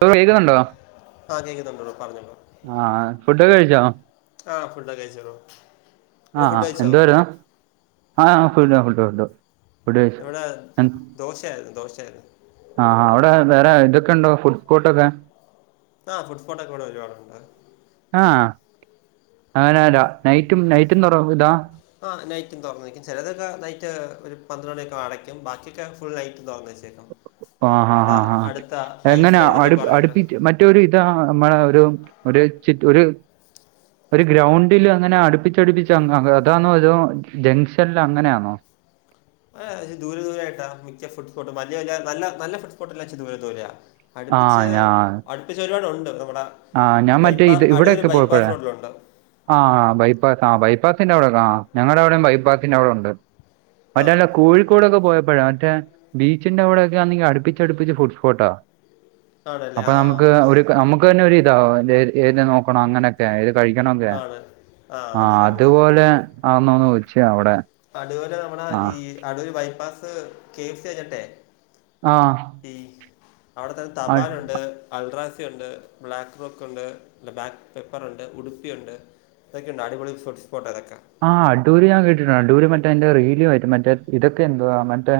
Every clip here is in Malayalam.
അപ്പൊ വീട് കണ്ടോ? ആ കേൾക്കുന്നുണ്ട് ബ്രോ പറഞ്ഞോളൂ ആ ഫുഡൊക്കെ കഴിച്ചോ? ആഹ് ഫുഡ്‌ ഒക്കെ കഴിച്ചടോ. ആഹ ആഹ് എന്തുവാരുന്ന്. ആഹ ഫു ഫുട് ഫുടു. എവിടെ ദോശയായിരുന്നു ദോശയായിരുന്നു. ആഹാ ആഹ് അവിടെ വേറെ ഇതൊക്കെ ഇണ്ടോ ഫുഡ് സ്പോട്ടൊക്കെ. ആഹ് ഫുട് സ്പോട്ടൊക്കെ ഇവിടെ ഒരുപാടുണ്ട്. ആഹ അങ്ങനരാ നൈറ്റും നൈറ്റും തുറ ഇതാ ആ നൈറ്റും തുറന്നു വെക്കും ചെലതൊക്കെ നൈറ്റ് ഒരു പന്ത്രണ്ട് മണിയൊക്കെ അടയ്ക്കും ബാക്കിയൊക്കെ ഫുൾ നൈറ്റും തൊറന്ന് വെച്ചേക്കും. ആഹ് ആഹ് ഇവിടെ ആഹ് അടുത്ത എങ്ങനെയ ഐസ്ലാൻഡ് എന്നൊക്കെ അടു പറഞ്ഞിട്ടുണ്ട് അടുപ്പിറ്റ് മറ്റ് മറ്റൊരു ഇതാ നമ്മളെ ഒരു ഒരു ചി ഒരു ഒരു ഗ്രൗണ്ടില് അങ്ങനെ അടുപ്പിച്ചടുപ്പിച്ച് അതാണോ അ തോ ജംഗ്ഷനിൽ അങ്ങനാണോ? ഹ് ദൂരെ ദൂരായിട്ടാ മിക്ക ഫുഡ്സ്പോട്ടും വല്ല്യ വല്ല്യ നല്ല നല്ല ഫുഡ്സ്പോട്ടെല്ലാം ഇച്ചിരി ദൂരെ ദൂരെയ അടുപ്പിച്ച് ആഹ് അടുപ്പിച്ചൊരുപാടുണ്ട് നമ്മുടെ ആ ഈ ഞാൻ മറ്റേ ബൈപ്പാ ഇത് അടൂർ ഇവിടൊക്കെ ബൈപ്പാസ് പോഴപ്പെയെ റോഡിലുണ്ട് ആ ബൈപ്പാസ് ആ ബൈപ്പാസിന്റെ അവിടൊക്കെ ആ ഞങ്ങട അവിടെയും ബൈപ്പാസിന്റെറെ അവിടെ ഉണ്ട് ആ മറ്റെല്ലേ കോഴി ഴിക്കോടൊക്കെ പോയപ്പഴാ മറ്റേ ബീച്ചിന്റെ അവിടൊക്കെണങ്കി അടുപ്പിച്ച് അടുപ്പിച്ച് ഫുഡ്സ്പോട്ട. ആണല്ലേ അപ്പൊ ആ നമ്മക്ക് ഒരു നമ്മുക്ക് തന്നെ ഒരു ഇതാ ഏത് നോക്കണോ അങ്ങനെ ലെ ഏത് കഴിക്കണൊക്കെ ആണ് ആ മനസ്സിലായി മനസ്സിലായി അതുപോലെ ആന്നോന്ന് ചോയ്ച്ചയ അവിടെ അടൂര് നമ്മുടെ ആ ഈ Adoor bypass K F C കഴിഞ്ട്ടെ, ആഹ്. ഈ അവിടുത്തെന്നെ തപാനുണ്ട്, അൽഡ്രാസി ഉണ്ട് ബ്ലാക്ക് റോക്ക് ഉണ്ട് അല്ല ബ്ലാക്ക് പെപ്പർ ഉണ്ട് ഉടുപ്പിയുണ്ട് അതൊക്കെണ്ട് അടിപൊളി ഫുഡ്സ്പോട്ട ഇതൊക്കെ ആഹ് അടൂര് ഞാൻ കേട്ടിട്ടുണ്ട് അടൂര് മറ്റേ ന്റെ റീല് വരും മറ്റേ ഇതൊക്കെ എന്തുവാ മറ്റേ,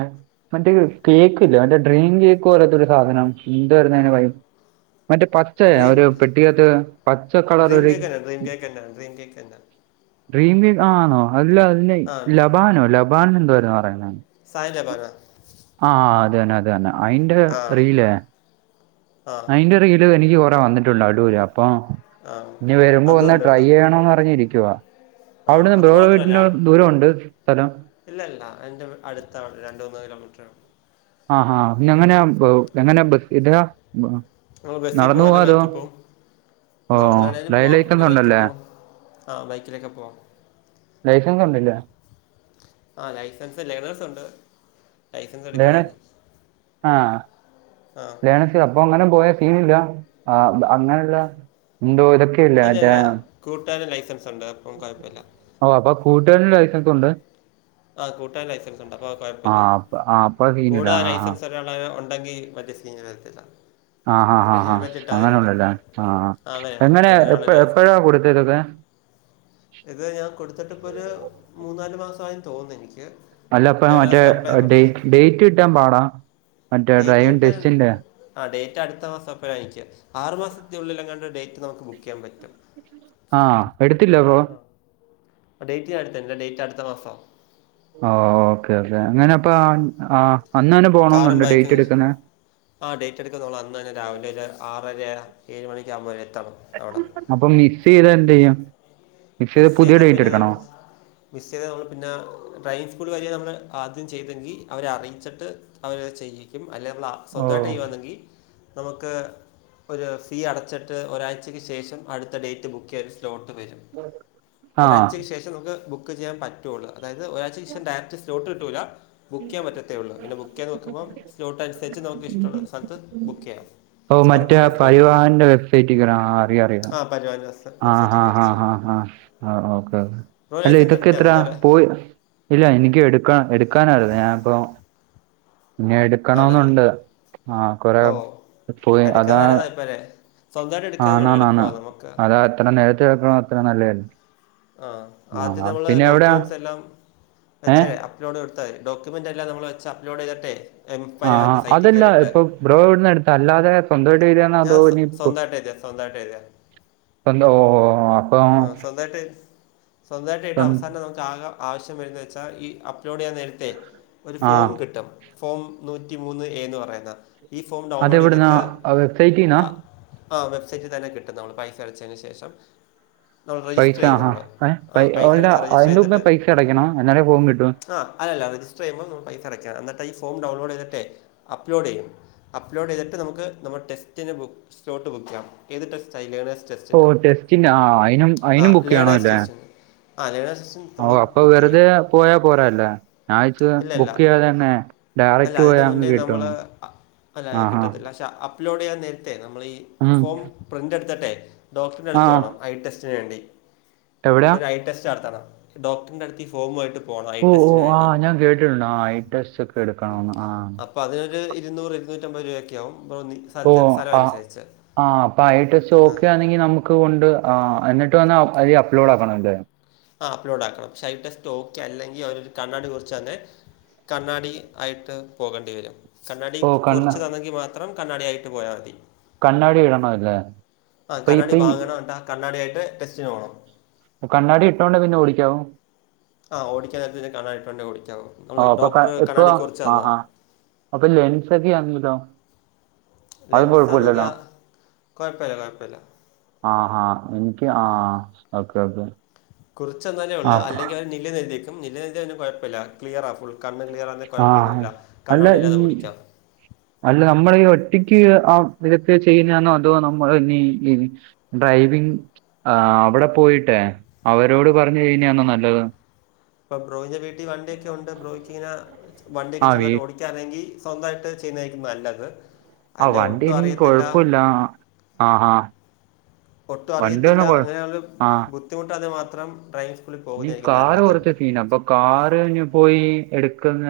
മറ്റേ കേക്ക് ല്ലെ മറ്റേ ഡ്രീം കേക്ക് പോലത്തൊരു സാധനം എന്താരുന്ന്‌ അതിന് പറയ മറ്റേ ആ പച്ചയ ഡ്രീം ഒരു പെട്ടിക്കത്ത് പച്ച കളർ ഡ്രീം ഒരു, കേക്ക് തന്നെ ഡ്രീം കേക്കെന്നെ ഡ്രീം കേക്ക്. എന്താ ഡ്രീംകേക്ക് ആണോ അല്ല അല്ലെ ആ ലബാനോ ലബാന എന്തൊ പറയുന്നെ. സൈൻലബാനോ? ആഹ് അതന്നെ അതന്നെ അയിന്റെ റീലേ ആഹ്, അയ്ന്റെ റീല് എനിക്ക് കൊറേ വന്നിട്ടുണ്ട് അടൂര് അപ്പൊ, ആ ഇനി വരുമ്പോ ഒന്ന് അതുണ്ട് ട്രൈ ഇവിടെ ചെയ്യണന്ന് പറഞ്ഞിരിക്കുവാ. ആ അവിടുന്ന് അത് ബ്രോടെ മാത്രമല്ല വീട്ടിന് ദൂരോണ്ട് സ്ഥലം? ഇല്ല ഇല്ല എൻ്റെ അടുത്താണ് രണ്ട് മൂന്ന് കിലോമീറ്ററേള്ളൂ. ആഹാ ആ പിന്നെ എങ്ങനെയ എങ്ങനെ ബസ് ഇതാ ബ- ഓഹ് ബസിൽ നടന്നു പോവും അല്ലെ പോവാ അതോ ബൈക്കിൽ പോവും. ഓ നടന്ന്‌ വേണെലും ഡ്രൈവിംഗ് പോവാം അല്ലെ ലൈസൻസ് ബൈക്കിൽ ഉണ്ടല്ലേ പോവാം ആ ബൈക്കിലൊക്കെ പോവാം. ലൈസൻസ് ഉണ്ടില്ലേ? ആഹ് ലൈസൻസ് ലേണേഴ്‌സ് ഉണ്ട്. ലൈസൻസ് എടുക്കണം ലേണേ ഇനി ആഹ് ആ ലേണേ അപ്പൊങ്ങെനെ പോയാ സീനില്ല അ അങ്ങനെല്ല എ ദൂരത്ത്ക്ക് ഇല്ല ഇല്ല കൂട്ടാരന് ലൈസൻസ് ഉണ്ട് അപ്പം കൊഴപ്പല്ല. ഓ അപ്പൊ കൂട്ടാര്നും ലൈസൻസ് ഉണ്ട്, ആഹ് കൂട്ടാരൻ ലൈസൻസ്ണ്ട് അപ്പൊ ആ കൊഴ്പ്പല്ല അപ്പ- ആ അപ്പോൾ സീനില്ല കൂടാ ആ ആ ലൈസൻസ് ണ്ടാക ഉണ്ടെങ്കി മറ്റേ സീന് വരത്തില്ല. ആ ഹാ ഹാ പിന്നെ ഹാ ഹെൽമെറ്റ് അങ്ങനെ ഇട്ടാതെയല്ലോ ഉണ്ടല്ലേ ആഹ് ആഹ് ആ അങ്ങനെയാണ് എങ്ങനെയ കൂടെ ഒരാൾ എപ്പോ ലൈസൻസ് എപ്പോഴാ കൊടുത്തെ ഇതൊക്കെ ഇത് ഞാൻ കൊടുത്തിട്ടിപ്പൊരു മൂന്നാല് മാസായി തോന്നു എനിക്ക് അല്ലപ്പ മറ്റേ ലേണേഴ്സിന് അപ്ലൈ ഡേ കൊടുത്തത് ഡേറ്റ് കിട്ടാൻ പാടാ മറ്റേ ഡ്രൈവിംഗ് ടെസ്റ്റിന്റെ, ആഹ് ഡേറ്റ് അടുത്ത മാസം എപ്പഴേ അയിക്ക ആറു മാസത്തിനുള്ളിൽ അങ്ങാണ്ട് ഡേറ്റ് നമുക്ക് ബുക്ക് ചെയ്യാൻ പറ്റും. ആഹ് എടുത്തില്ലെ അപ്പൊ, ആ ഡേറ്റ് അടുത്തല്ല, ഡേറ്റ് അടുത്ത മാസോ. ഓക്കേ ഓക്കേ അങ്ങനെപ്പ ആ അന്നന്നെ പോണോന്നുണ്ടൊ ഡേറ്റ് എടുക്കുന്നെ, ആഹ് ഡേറ്റ് എടുക്കുന്നോള് അന്നെന്നെ രാവിലെ ആറര ഏഴ് മണിക്ക ആകുമ്പോ എത്തണം അവിട. അപ്പൊ മിസ്സ് ചെയ്ത എന്ത് ചെയ്യും മിസ്സ് ചെയ്ത മിസ് പുതിയ ചെയ്താൽ ഡേറ്റ് പിന്നെ നമ്മൾ എടുക്കണോ? മിസ് ചെയ്താൽ നമ്മൾ പിന്ന ഡ്ഡ്രൈവിംഗ് സ്കൂൾ വഴി നമ്മൾ ആദ്യം ചെയ്തെങ്കിൽ അവരെ അറിയിച്ചിട്ട്, അവര് ചെയ്യിക്കും അല്ലെ മ്മള് ഓ സ്വന്തായിട്ട് ചെയ്യാന്നെങ്കിൽ നമക്ക് ഒരു ഫീ അടച്ചിട്ട് ഒരാഴ്ചയ്ക്ക് ശേഷം അടുത്ത ഡേറ്റ് ബുക്ക് ചെയ്ത് സ്ലോട്ട് വരും. ആ ഒരാഴ്ചക്ക് ശേഷം നമുക്ക് ബുക്ക് ചെയ്യാൻ പറ്റൂള്ളൂ അതായത് ഒരാഴ്ചക്ക് ശേഷം ഡയറക്റ്റ് സ്റ്റോട്ട് കിട്ടൂല്ല. ബുക്കെയ്യാൻ പറ്റത്തെള്ളൂ പിന്നെ ബുക്ക് ചെയാൻ നോക്കബം സ്ലോട്ടനുസരിച്ച് നമുക്ക് ഇഷ്ടള്ള സ്ഥലത്ത് ബുക്ക് ചെയ്യാം. ഓഹ് മറ്റേ ഉറപ്പിക്കാം സ്ലോട്ട് പരിവാഹന്റെ വെബ്സൈറ്റ്ക്കേറാ ആഹ് അറിയാം അറിയ. ബജോജറസ്. ആഹ് ആഹ് ആഹ് ഹ ആഹ് ഓകെ കെ ബ്രോ അല്ലെ ലൈസൻസ് എടുത്തതാണോ ഇതൊക്കെത്ര അതല്ലേ പോയി ഇല്ല എനിക്ക് എടുക്ക എടുക്കാനരുന്നു ഞാനിപ്പോ പിന്നെ ആണല്ലേ എടുക്കണന്നുണ്ട്. ആഹ് കൊറെ ഓ പോയി എടുക്കാൻ അതാ നല്ലതായിപ്പോൾ അല്ലേ സ്വന്തമായിട്ട് എടുക്കാനുള്ള ആണാണാണ്. എളുപ്പമാണ് നമുക്ക് അ എത്ര നേരത്ത് ആക്കണോ അത്ര നല്ലതല്ലേ? ആഹ് ആദ്യം നമ്മള് എവിടെയാ ഡോക്യുമെന്റ്സ് എല്ലാം ഏ വെച്ചല്ലേ? അപ്ലോഡ് കൊടുത്താതി ഡോക്യെുമെൻ്റല്ലാം നമ്മള് വെച്ച് അപ്ലോഡ് ചെയ്തിട്ടെ ആഹ അതല്ല ഇപ്പൊ ബ്രോ ഇവിടുന്ന എടുത്ത് അല്ലാതെ സ്വന്തം രീതിയാണോ അതോ ഇനി സ്വന്തായിട്ടെഴ്തിയ സ്വന്തായിട്ടെതിയ അപ്പെന്താ ഓ ഓ അപ്പം ന്നിട്ട് സ്വന്തമായിട്ടായിട്ട് അവസാനം നമുക്ക് ആക ആവശ്യം വരന്ന് വച്ചാൽ ഈ അപ്ലോഡ് ചെയ്യാൻ നേരത്തെ ഒരു ആ ഫോം കിട്ടും ഫോം നൂറ്റിമൂന്ന് എ എന്ന് പറയുന്നെ. ഈ ഫോം ഡൗൺലോഡ് അതെവിടുന്നാ ചെയ്തിട്ട് വെബ്സൈറ്റിൽ നിന്നാ ആ ആ വെബ്സൈറ്റിൽ തന്നെ കിട്ടും നമ്മള് പൈസ അടച്ചേന് ശേഷം നമ്മൾ രജിസ്റ്റർ ചെയ്യുന്നു നമ്മള്. എ അവ്ട അതിന്റെ മുമ്പേ പൈസ അടയ്ക്കണം എന്നാലേ ഫോം കിട്ടൂ? ആ അല്ലല്ല റജിസ്റ്റർ ചെയുമ്പൾമ്മൾ പൈസ അയ്ക്കാ എന്നട്ട് ഈ ഫോം ഡൗൺലോഡ് ചെയ്തിട്ടെ അപ്ലോഡ് ചെയ്യും. അപ്ലോഡ് ചെയ്തിട്ട് നമക്ക് നമ്മ ടെസ്റ്റിന് സ്ലോട്ട് ബുക്കെയ്യാം. ഏത് ടെസ്റ്റ് ആയി ലേണേഴ്സ് ഓ ടെസ്റ്റിന് ടെസ്റ്റിൻ്റെ ആ അതിനും ആ അതിനും ബുക്ക് ലേണേഴ്സ് ചെയ്യണമല്ലേ ടെസ്റ്റ്. ആഹ് ലേണേഴ്സ്. ഓ അപ്പൊ ബുക്ക് ചെയ്യും വെറുതെ പോയാ പോരാല്ലേ ഞാവിചാര്ച്ച് ഇല്ല ഇല്ല ബുക്ക് ചെയ്യാതെന്നെ. അല്ല അതിന് മുന്നേ നമ്മള് അല്ല ആഹാ കിട്ടത്തില്ല പക്ഷെ. അപ്ലോഡ് ചെയ്യാൻ നേരത്തെ നമ്മളീ ഉം ഫോം പ്രിൻറ് എടുത്തിട്ടെ ഡോക്യുമെൻ്റ് ആ എടുത്ത് പോണം. ഐ ടെസ്റ്റിന് വേണ്ടി എവിടെയാ അൻ്റൊരു ഐ ടെസ്റ്റ് നടത്തണം ഡോക്ടറിൻ്റ അടുത്ത് ഫോം ആയിട്ട് ഓ ഓ ആഹ് ഞാൻ കേട്ടിട്ടുണ്ട് ആ ഐ ടെസ്റ്റ് ഒക്കെ. ഉം എടുക്കണമെന്ന് ആ അപ്പൊ അതിനൊരു ഇരുന്നൂറ് ഇരുന്നൂറ്റമ്പത് രൂപൊക്കെ ആവും. ഓ സ്ഥലത്തെ സ്ഥലം ആ അനുസരിച്ച് ആ അപ്പൊ ഐ ടെസ്റ്റ് ആ ഓക്കെ ആണെങ്കിൽ നമക്ക് കൊണ്ട് എന്നിട്ട് വന്ന് അതി അപ്ലോഡ് ആക്കണം ലേ? അപ്ലോട് ആക്കണം പക്ഷേ ഓക്കെ അല്ലെങ്കിൽ അവരൊരു കണ്ണാടി കുറിച്ച് തന്നെ. കണ്ണാടി ആയിട്ട് പോകേണ്ടി വരും. കണ്ണാടി ഓ കണ്ണ കുറച്ച് തന്നെങ്കിൽ മാത്രം കണ്ണാടി ആയിട്ട് പോയാമതി. കണ്ണാടി ഇടണം ല്ലേ? ആ കണ്ണാടി വാങ്ങണം എന്നിട്ട് ആ കണ്ണാടി ആയിട്ട് ടെസ്റ്റിന് പോണം. കണ്ണാടി ഇട്ടോണ്ടേ പിന്നെ ഓടിക്കാവോ? ആ ഓടിക്കൻ നേരത്ത് കണാടിട്ടോണ്ടേ ഓടിക്കാവൂ നമ്മൾ ആ അപ്പൊ ക- ഡോക്ടറ് ഇപ്പൊ കണ്ണാടി കുറിച്ച് തന്നാതാ ആഹാ അപ്പൊ ലെൻസ് ഒക്കെ ആണെങ്കിലൊ? ലെൻസാണെങ്കിൽ കൊഴപ്പല്ല കൊഴപ്പല്ല. ആഹാ ഇനിക്കി ആ ഓക്കെ ഓക്കെ. കുറിച്ചന്നാലെ ആ ഉള്ളൂ അല്ലെങ്കിൽ അവർ നില്ല്ന്ന് എഴുതിവെക്കും നില്ന്നെഴ്തിയ പിന്നെ കുഴപ്പല്ല. ക്ലിയറാ ഫുൾ കണ്ണ് ക്ലിയറ ആണെ ആ കുഴപ്പൊന്നില്ല അല്ല ഈ കണ്ണാടില്ലാതെ ഓടിക്കാം. അല്ല നമ്മളീ ഒറ്റിക്ക് ആ ഇതൊക്കെയ ചെയ്യുന്നണോ അതോ നമ്മൾ ഇ ഡ്രൈവിങ് ആ അവിടെ പോയിട്ടെ അവരോട് പറഞ്ഞു കഴിഞ്ഞാന്നോ നല്ലത്. ഇപ്പ ബ്രോന്റെ വീട്ടി വണ്ടി ഒക്കെ ഉണ്ട് ബ്രോയ്ക്കിങ്ങനെ വണ്ടി ഒക്കെ ആ വീ ചെറ്തായിട്ട് ഓടിക്ക അറിയെങ്കി സ്വന്തമായിട്ട് ചെയ്യുന്നേക്കും നല്ലത്. ആ അല്ലെ വണ്ടി ഒട്ടും എനിക്ക് അറിയത്തില്ല കൊഴപ്പുല്ല ആഹഹ ഒട്ടും അറിയത്തില്ല അങ്ങനെയരു ആ ബുദ്ധിമുട്ടാതെ മാത്രം ഡ്രൈവിങ് സ്കൂളിൽ പോകുന്നയായിരിക്കും നല്ലത് പിന്നെ അപ്പൊ കാറിന് പോയി എടുക്കുന്ന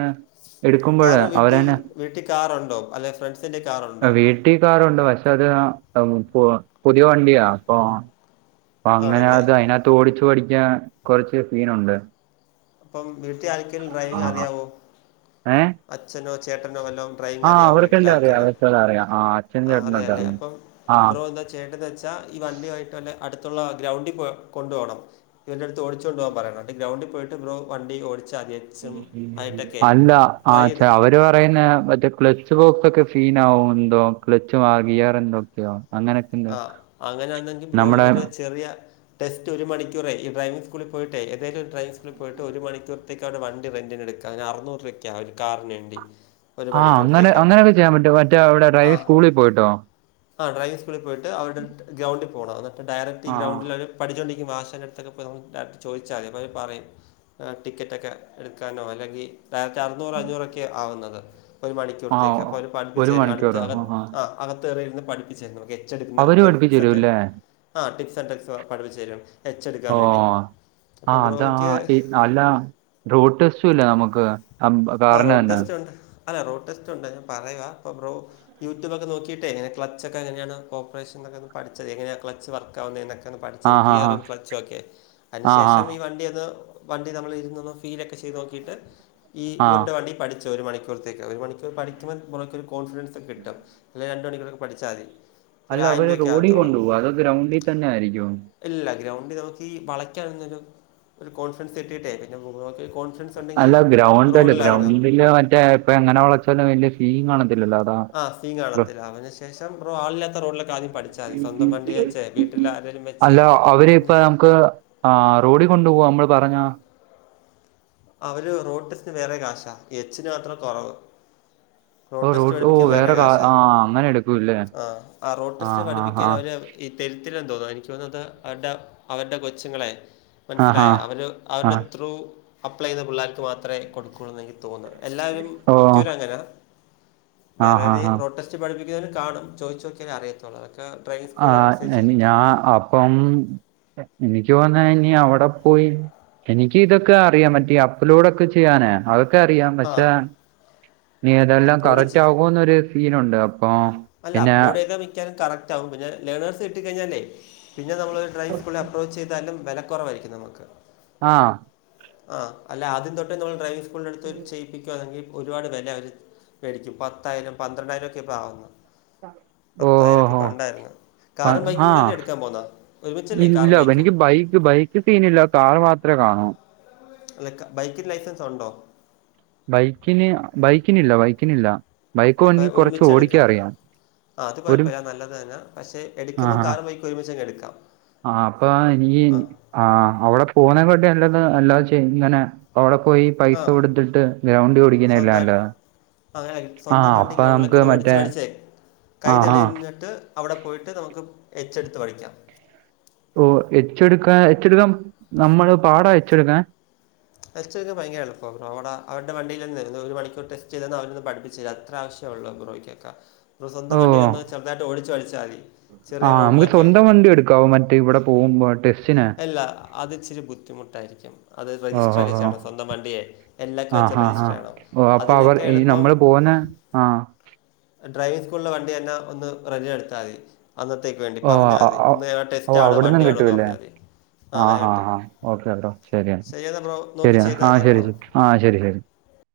എടുക്കുമ്പോൾ കാറ് അവർ വീട്ടി തന്നെ വീട്ടിൽ കാറുണ്ടോ അല്ലെ ഫ്രണ്ട്സിന്റെ കാറുണ്ടോ? വീട്ടിക്കാറുണ്ട് പക്ഷെ അത് പുതിയ വണ്ടിയാ അപ്പൊ അപ്പൊ അങ്ങനെ ആണല്ലേ അത് അയിനകത്ത് ഓടിച്ച് പഠിക്കാൻ കൊറച്ച് സീനുണ്ട്. അപ്പം വീട്ടിൽ ആരിക്കലും ഡ്രൈവിംഗ് അറിയാവോ? ഏഹ് അച്ഛനോ ചേട്ടനോ വല്ലോ ഡ്രൈയിങ്ങ് അറിയമോ വീട്ടില അവർക്കെല്ലാം അറിയാം ആരിക്കല്ലാം അവർക്കെല്ലാം അറിയാം ആ അച്ഛനും ആ ചേട്ടനുമൊക്കെ അറിയല്ലേ അറിയാം അപ്പം ആ ബ്രോ എന്താ ചെയ്യണ്ടെന്ന് വെച്ചാ ഈ വണ്ടിയായിട്ട് വല്ല അടുത്തുള്ള ഗ്രൗണ്ടിൽ പോ കൊണ്ടു പോണം ഇവൻ്റടുത്ത് ഓടിച്ചോണ്ടു പോവാൻ പറയണം ഈ ഗ്രൗിൽ പോയിട്ട് ബ്രോ വണ്ടി ഓടിച്ച് ആദ്യ അല്ല ആ ചെയ്ത് അവ അവ പറയുന്ന മറ്റേ ക്ലച്ച് ബോക്സ് ഒക്കെ ഫീൻ ആവും എന്തോ ക്ലച്ച് മാർഗിയാർ എന്തോക്കെയോ അങ്ങനെ ആ അങ്ങനൊന്നെങ്കി പ്രോ ഒരു ചെറിയ ടെസ്റ്റ് ഒരു മണിക്കൂർ ഡ്രൈവിംഗ് സ്കൂളിൽ പോയിട്ട് ഏതങ്കിലും ഡ്രൈവിംഗ് സ്കൂളിൽ പോയിട്ട് ഒരു മണിക്കറത്തേക്കവിടെ വണ്ടിറെന്റിന് എടുക്കും അതിന് അറുന്നൂറു രൂപയ്ക്ക് ഒരു കാറിന് എംഡി ആഹ് അങ്ങനെ അങ്ങനെയൊക്കെ ചെയ്യാൻ പറ്റും മറ്റേ അവിടെ ആ ഡ്രൈവ സ്കൂളിൽ പോയിട്ടോ പോയി് അവരുടെ ഗ്രൗണ്ടിൽ പോകണം എന്നട്ട് ഡയറക്ട് ഈ ആ ഗ്രൗണ്ടില പഠിച്ചുകൊണ്ടിരിക്കും ആശടുത്തൊക്കെ ചോദിച്ചാൽ മതി പറയും ടിക്കറ്റൊക്കെ എടുക്കാനോ അല്ലെങ്കിൽ ഡയറക്റ്റ് അറുന്നൂറ് അഞ്ഞൂറൊക്കെയ ആവുന്നത് ഒരു ആ മണിക്കൂറത്തേക്ക് അപ്പോൾ അവര് പഠിപ്പിച്ചു ഒരു തരും അടുത്ത് മണിക്കൂറോ അകത്ത് ആ അകത്തേറിയിൽരുന്ന് പഠിപ്പിച്ചു തരുന്നു ടുന്ന അവര് പഠിപ്പിച്ചു ട്രിക്സ് ഒക്കെ തരുമല്ലേ ആ ടിപസ് ട്രക്സ് പഠിപ്പിച്ചുരും എച്ചെടുക്കാൻ ഓ വേണ്ടി ആ അപ്പോൾ അതാ ബ്രോഹക്ക് ഈ അല്ല റോഡ് ടെസ്റ്റുംല്ല നമുക്ക് ആഹ് കാറിന് റോഡ് തന്നെ ടെസ്റ്റ്ണ്ട് അല്ല റോഡ് ടെസ്റ്റ് ഉണ്ട് ഞാൻ പറയാ അപ്പം ബ്രോ യൂട്യൂബ്ക്കെ നോക്കിയിട്ട എങ്ങനെ ക്ലൊക്ക എങ്ങനെയാണ് കോപ്പറേഷൻ ഒക്ക ഒ പിച്ചത് എങ്ങനെയ ക്ലച്ച് വർക്ക് ക്കന്ന് ആ പഠിച്ചത് ആ ആ ഗിയറും ഫ്ലച്ചും ഒക്കെ ആ അതിനുശേഷം ഈ വണ്ടിതെ വണ്ടി നമ്മൾ ഇരുന്നൊന്ന് ഫീലൊക്കെ ചെയ്ത് നോക്കിയിട്ട് ഈ ആ ആ ഇവരുടെ വണ്ടി പഠിച്ച് ഒരു മണിക്കൂറത്തേക്ക് ഒരു മണിക്കൂർ പഠിക്കുമ്പോൾ പുറക്കൊ ഒരു കോൺഫിഡൻസ് കിട്ടും അല്ലെങ്കിൽ രണ്ടു മണിക്കുർ പഠിച്ചാൽ മതി ഇപ്പോൾ ഒരു അല്ല ആയിരം അവര് രൂപയൊക്കെ റോഡിൽ ആകത്തുള്ളൂ കൊണ്ടുപോകും അത ഗ്രൗണ്ടിൽ തന്നെ ആയിരിക്കും ഇല്ല ഗ്രൗണ്ടിൽ നമുക്ക് ഈ വളയ്ക്കൻന്ന ഒരു കോൺഫിഡൻസ് കിട്ടിയിട്ടേ പിന്നെഗ കോ അല്ല ഗ്രൗണ്ട്ല്ല ഗ്രൗണ്ടില് മറ്റേ ഇപ്പ എങ്ങനെള ഇപ്പോ വലിയ സീൻകാണത്തില്ലല്ലോ അതാ ആ സീൻ കാണത്തില്ല അതിന് ശേഷം ബ്രോ ആളില്ലാത്ത റോഡിലൊക്കെ ആദ്യം പഠിച്ചാൽ മതി സ്വന്തം വണ്ടി വെച്ച് വീട്ടിൽ ആരെങ്കിലും വെച്ച് അല്ല അവര് ഇപ്പ നമുക്ക് ആഹ് റോഡിൽ കൊണ്ടു പോവോ നമ്മള് പറഞ്ഞാ അവര് റോട്ടടെസ്ന് വേറെ കാശാ എച്ചിന് മാത്രം കുറവ് ഓ റോഡ് ടെസ്റ്റ് ഓ പഠിപ്പിക്കാൻ വേറെ കാ കാശാ ആ അങ്ങനെ എടുക്കൂല്ലേ ആഹ് ആഹ് റോഡ് ആ ടെസ്റ്റ് ഹാ പഠിപ്പിക്കാൻ ഹാ ഒര ഈ തെരുത്തില എ തോന്നുന്നു എനിക്ക് തോന്നത് അവരുടെ അവരുടെ കൊച്ചുങ്ങളെ ആ മനസ്സിലായ ഹാ അവർ ആ അവരുടെ ത്രൂ അപ്ലൈ ചെയ്ത പിള്ളേർക്ക് മാത്ര കൊടുകെള്ളു എനിക്ക് തോന്ന് എല്ലാവരും ഓ മിക്കവരും അങ്ങനാ ആ ഹാ വേറെര് ഹാ റോട്ടസ് പഠിക്കുന്നതിനും കാണും ചോയിച്ചോക്യാ അറിയതോള്ളു ആഹ് എനി ഞാ അപ്പം എനിക്ക് പോന്ന ഇനി അവിടെ പോയി എനിക്ക് ഇതൊക്കെ അറിയാം മറ്റേ അപ്പ്ലോഡൊക്കെ ചെയ്യാനെ അ ക്കെ അറിയാം ആ പക്ഷെ ഇനി അതെല്ലാം അപ്ലോഡ് കറക്റ്റ് ചെ- ആകുമന്നൊരു സീനുണ്ട് അപ്പമ് അല്ല അപ്ലോഡ് ചെയ്താ മിക്കാനും കറക്റ്റ് ക്കും പിന്നെ ലേണേഴ്സ് കിട്ടി കഴിഞ്ഞല്ലേ പിന്നെ നമ്മൾ ഡ്രൈ സ്കൂളിൽ അപ്രോച്ച് ചെയ്താലും വേല കൊറവായിരിക്കും നമുക്ക് ആഹ് ആഹ് അല്ല ആദ്യം തൊട്ട് നമ്മൾ ഡ്രൈവിംഗ് സ്കൂളിഅടുത്ത് ചെ പിക്കെങ്കിൽ ഒരുപാട് വില അവര് പേടിച്ച് പത്തായിരം പന്ത്രണ്ടായിരം ഒക്കെ ഇപ്പ ആവ ഓ ഓ പത്തായിരക്കെ ഓ പണ്ടായിന്നു പ- കാറും ബൈക്കും ആ കൂടെയല്ലേ എടുക്കാൻ പോന്നാ ഒരുമിച്ചല്ലേ കാറും ബൈക്കും ക്കിട്ടിനലോ കാർ മാത്രേ കാണു അല്ല ബൈക്കിൽ ലൈസൻസ് ഉണ്ടോ ബൈക്കിന് ബൈക്കിനില്ല ബൈക്കിനില്ല ബൈക്ക് അപ്പൊ എനിക്ക് കുറച്ച് ഒരുമിച്ച് ഓടിക്കാൻ എടുക്കാം അറിയാം ആഹ് അത് ഒരു കുഴപ്പമില്ല നല്ലത് തന്നെ പക്ഷെ എടുക്കുമ്പോം കാറ് ബൈ ഒരുമിച്ചങ്ങ് എട്ക്കാം ആഹ് അപ്പ ആ ഇനികി ആഹ് അവിടെ പോണ ക്കാടി നല്ലത് എല്ലാ ഇങ്ങനെ അവടെ പോയി ആ പൈസ കൊടുത്തിട്ട് ഗ്രൗണ്ട് സ്വന്തമായിട്ട് കുടിക്കുന്നല്ലല്ലോ അങ്ങനെ സ്വന്തം വണ്ടി ഗ്രൗണ്ടിലകെ ഒന്ന് ഓടിച്ച് മറ്റേ പഠിച്ചേ കൈ ആ ആ തെളിഞ്ഞിട്ട് അവിടെ പോയിട്ട് നമുക്ക് എച്ചെട്ത്ത് പഠിക്കാം ഓ എച്ചെട്ക്കാ എച്ചെടുക്കാൻ നമ്മള് പാടാ എച്ചെട്ക്കാൻ ടെസ്റ്റ് എടു ഭയങ്ക എള്ളൂപ്പവു റോഡാ അവടെ വണ്ടിയിരുന്നു ഒരു മണിക്കൂർ ടെസ്റ്റ് ചെയ്ത അവ പഠിപ്പിച്ച അത്ര ആവശ്യ ഒള്ളു ബ്രോയ്ക്കക്ക സ്വന്തം വണ്ടിന്ന് ചെറുതായിട്ട് ഓടിച്ചു പാടിച്ചാല് ആഹ് നമുക്ക് സ്വന്തം വണ്ടി എടുക്കാവും മറ്റേ ഇവടെ പോവുമ്പോ എല്ല അത് ഇച്ചിരി ബുദ്ധിമുട്ടായിരിക്കും അത് ഓ രജിസ്റ്റർ ഓ ഓ ചെയ്യണം സ്വന്തം വണ്ടിയെ എല്ലാക്കെ ആ വെച്ച് ഹാ രജിസ്റ്റർ ചെയ്യണം അതിനൊക്കെ എള്പ്പം പോന ആഹ് ഡ്രൈവിംഗ സ്കൂളില വണ്ടി തന്ന ഒന്ന് റെറ്റ് ന് എടുത്താ തി അന്നത്തേക്ക് വേണ്ടി ഓ പറഞ്ഞാ ആ, തി ആ, ഇന്ന് ഞ ടെസ്റ്റ ആണ് വണ്ടിവേണോന്ന് പറഞ്ഞാ തി ആഹ് ആഹ് ആഹ് ഓക്കെ ട്ടൊ ശരിയ ശരി എന്നാൽ ബ്രോ നോക്കി ശരിയ ചെയ്താൽ ആഹ് മതി ശരി കേട്ടോ ശരി ആഹ് ശരി ശരി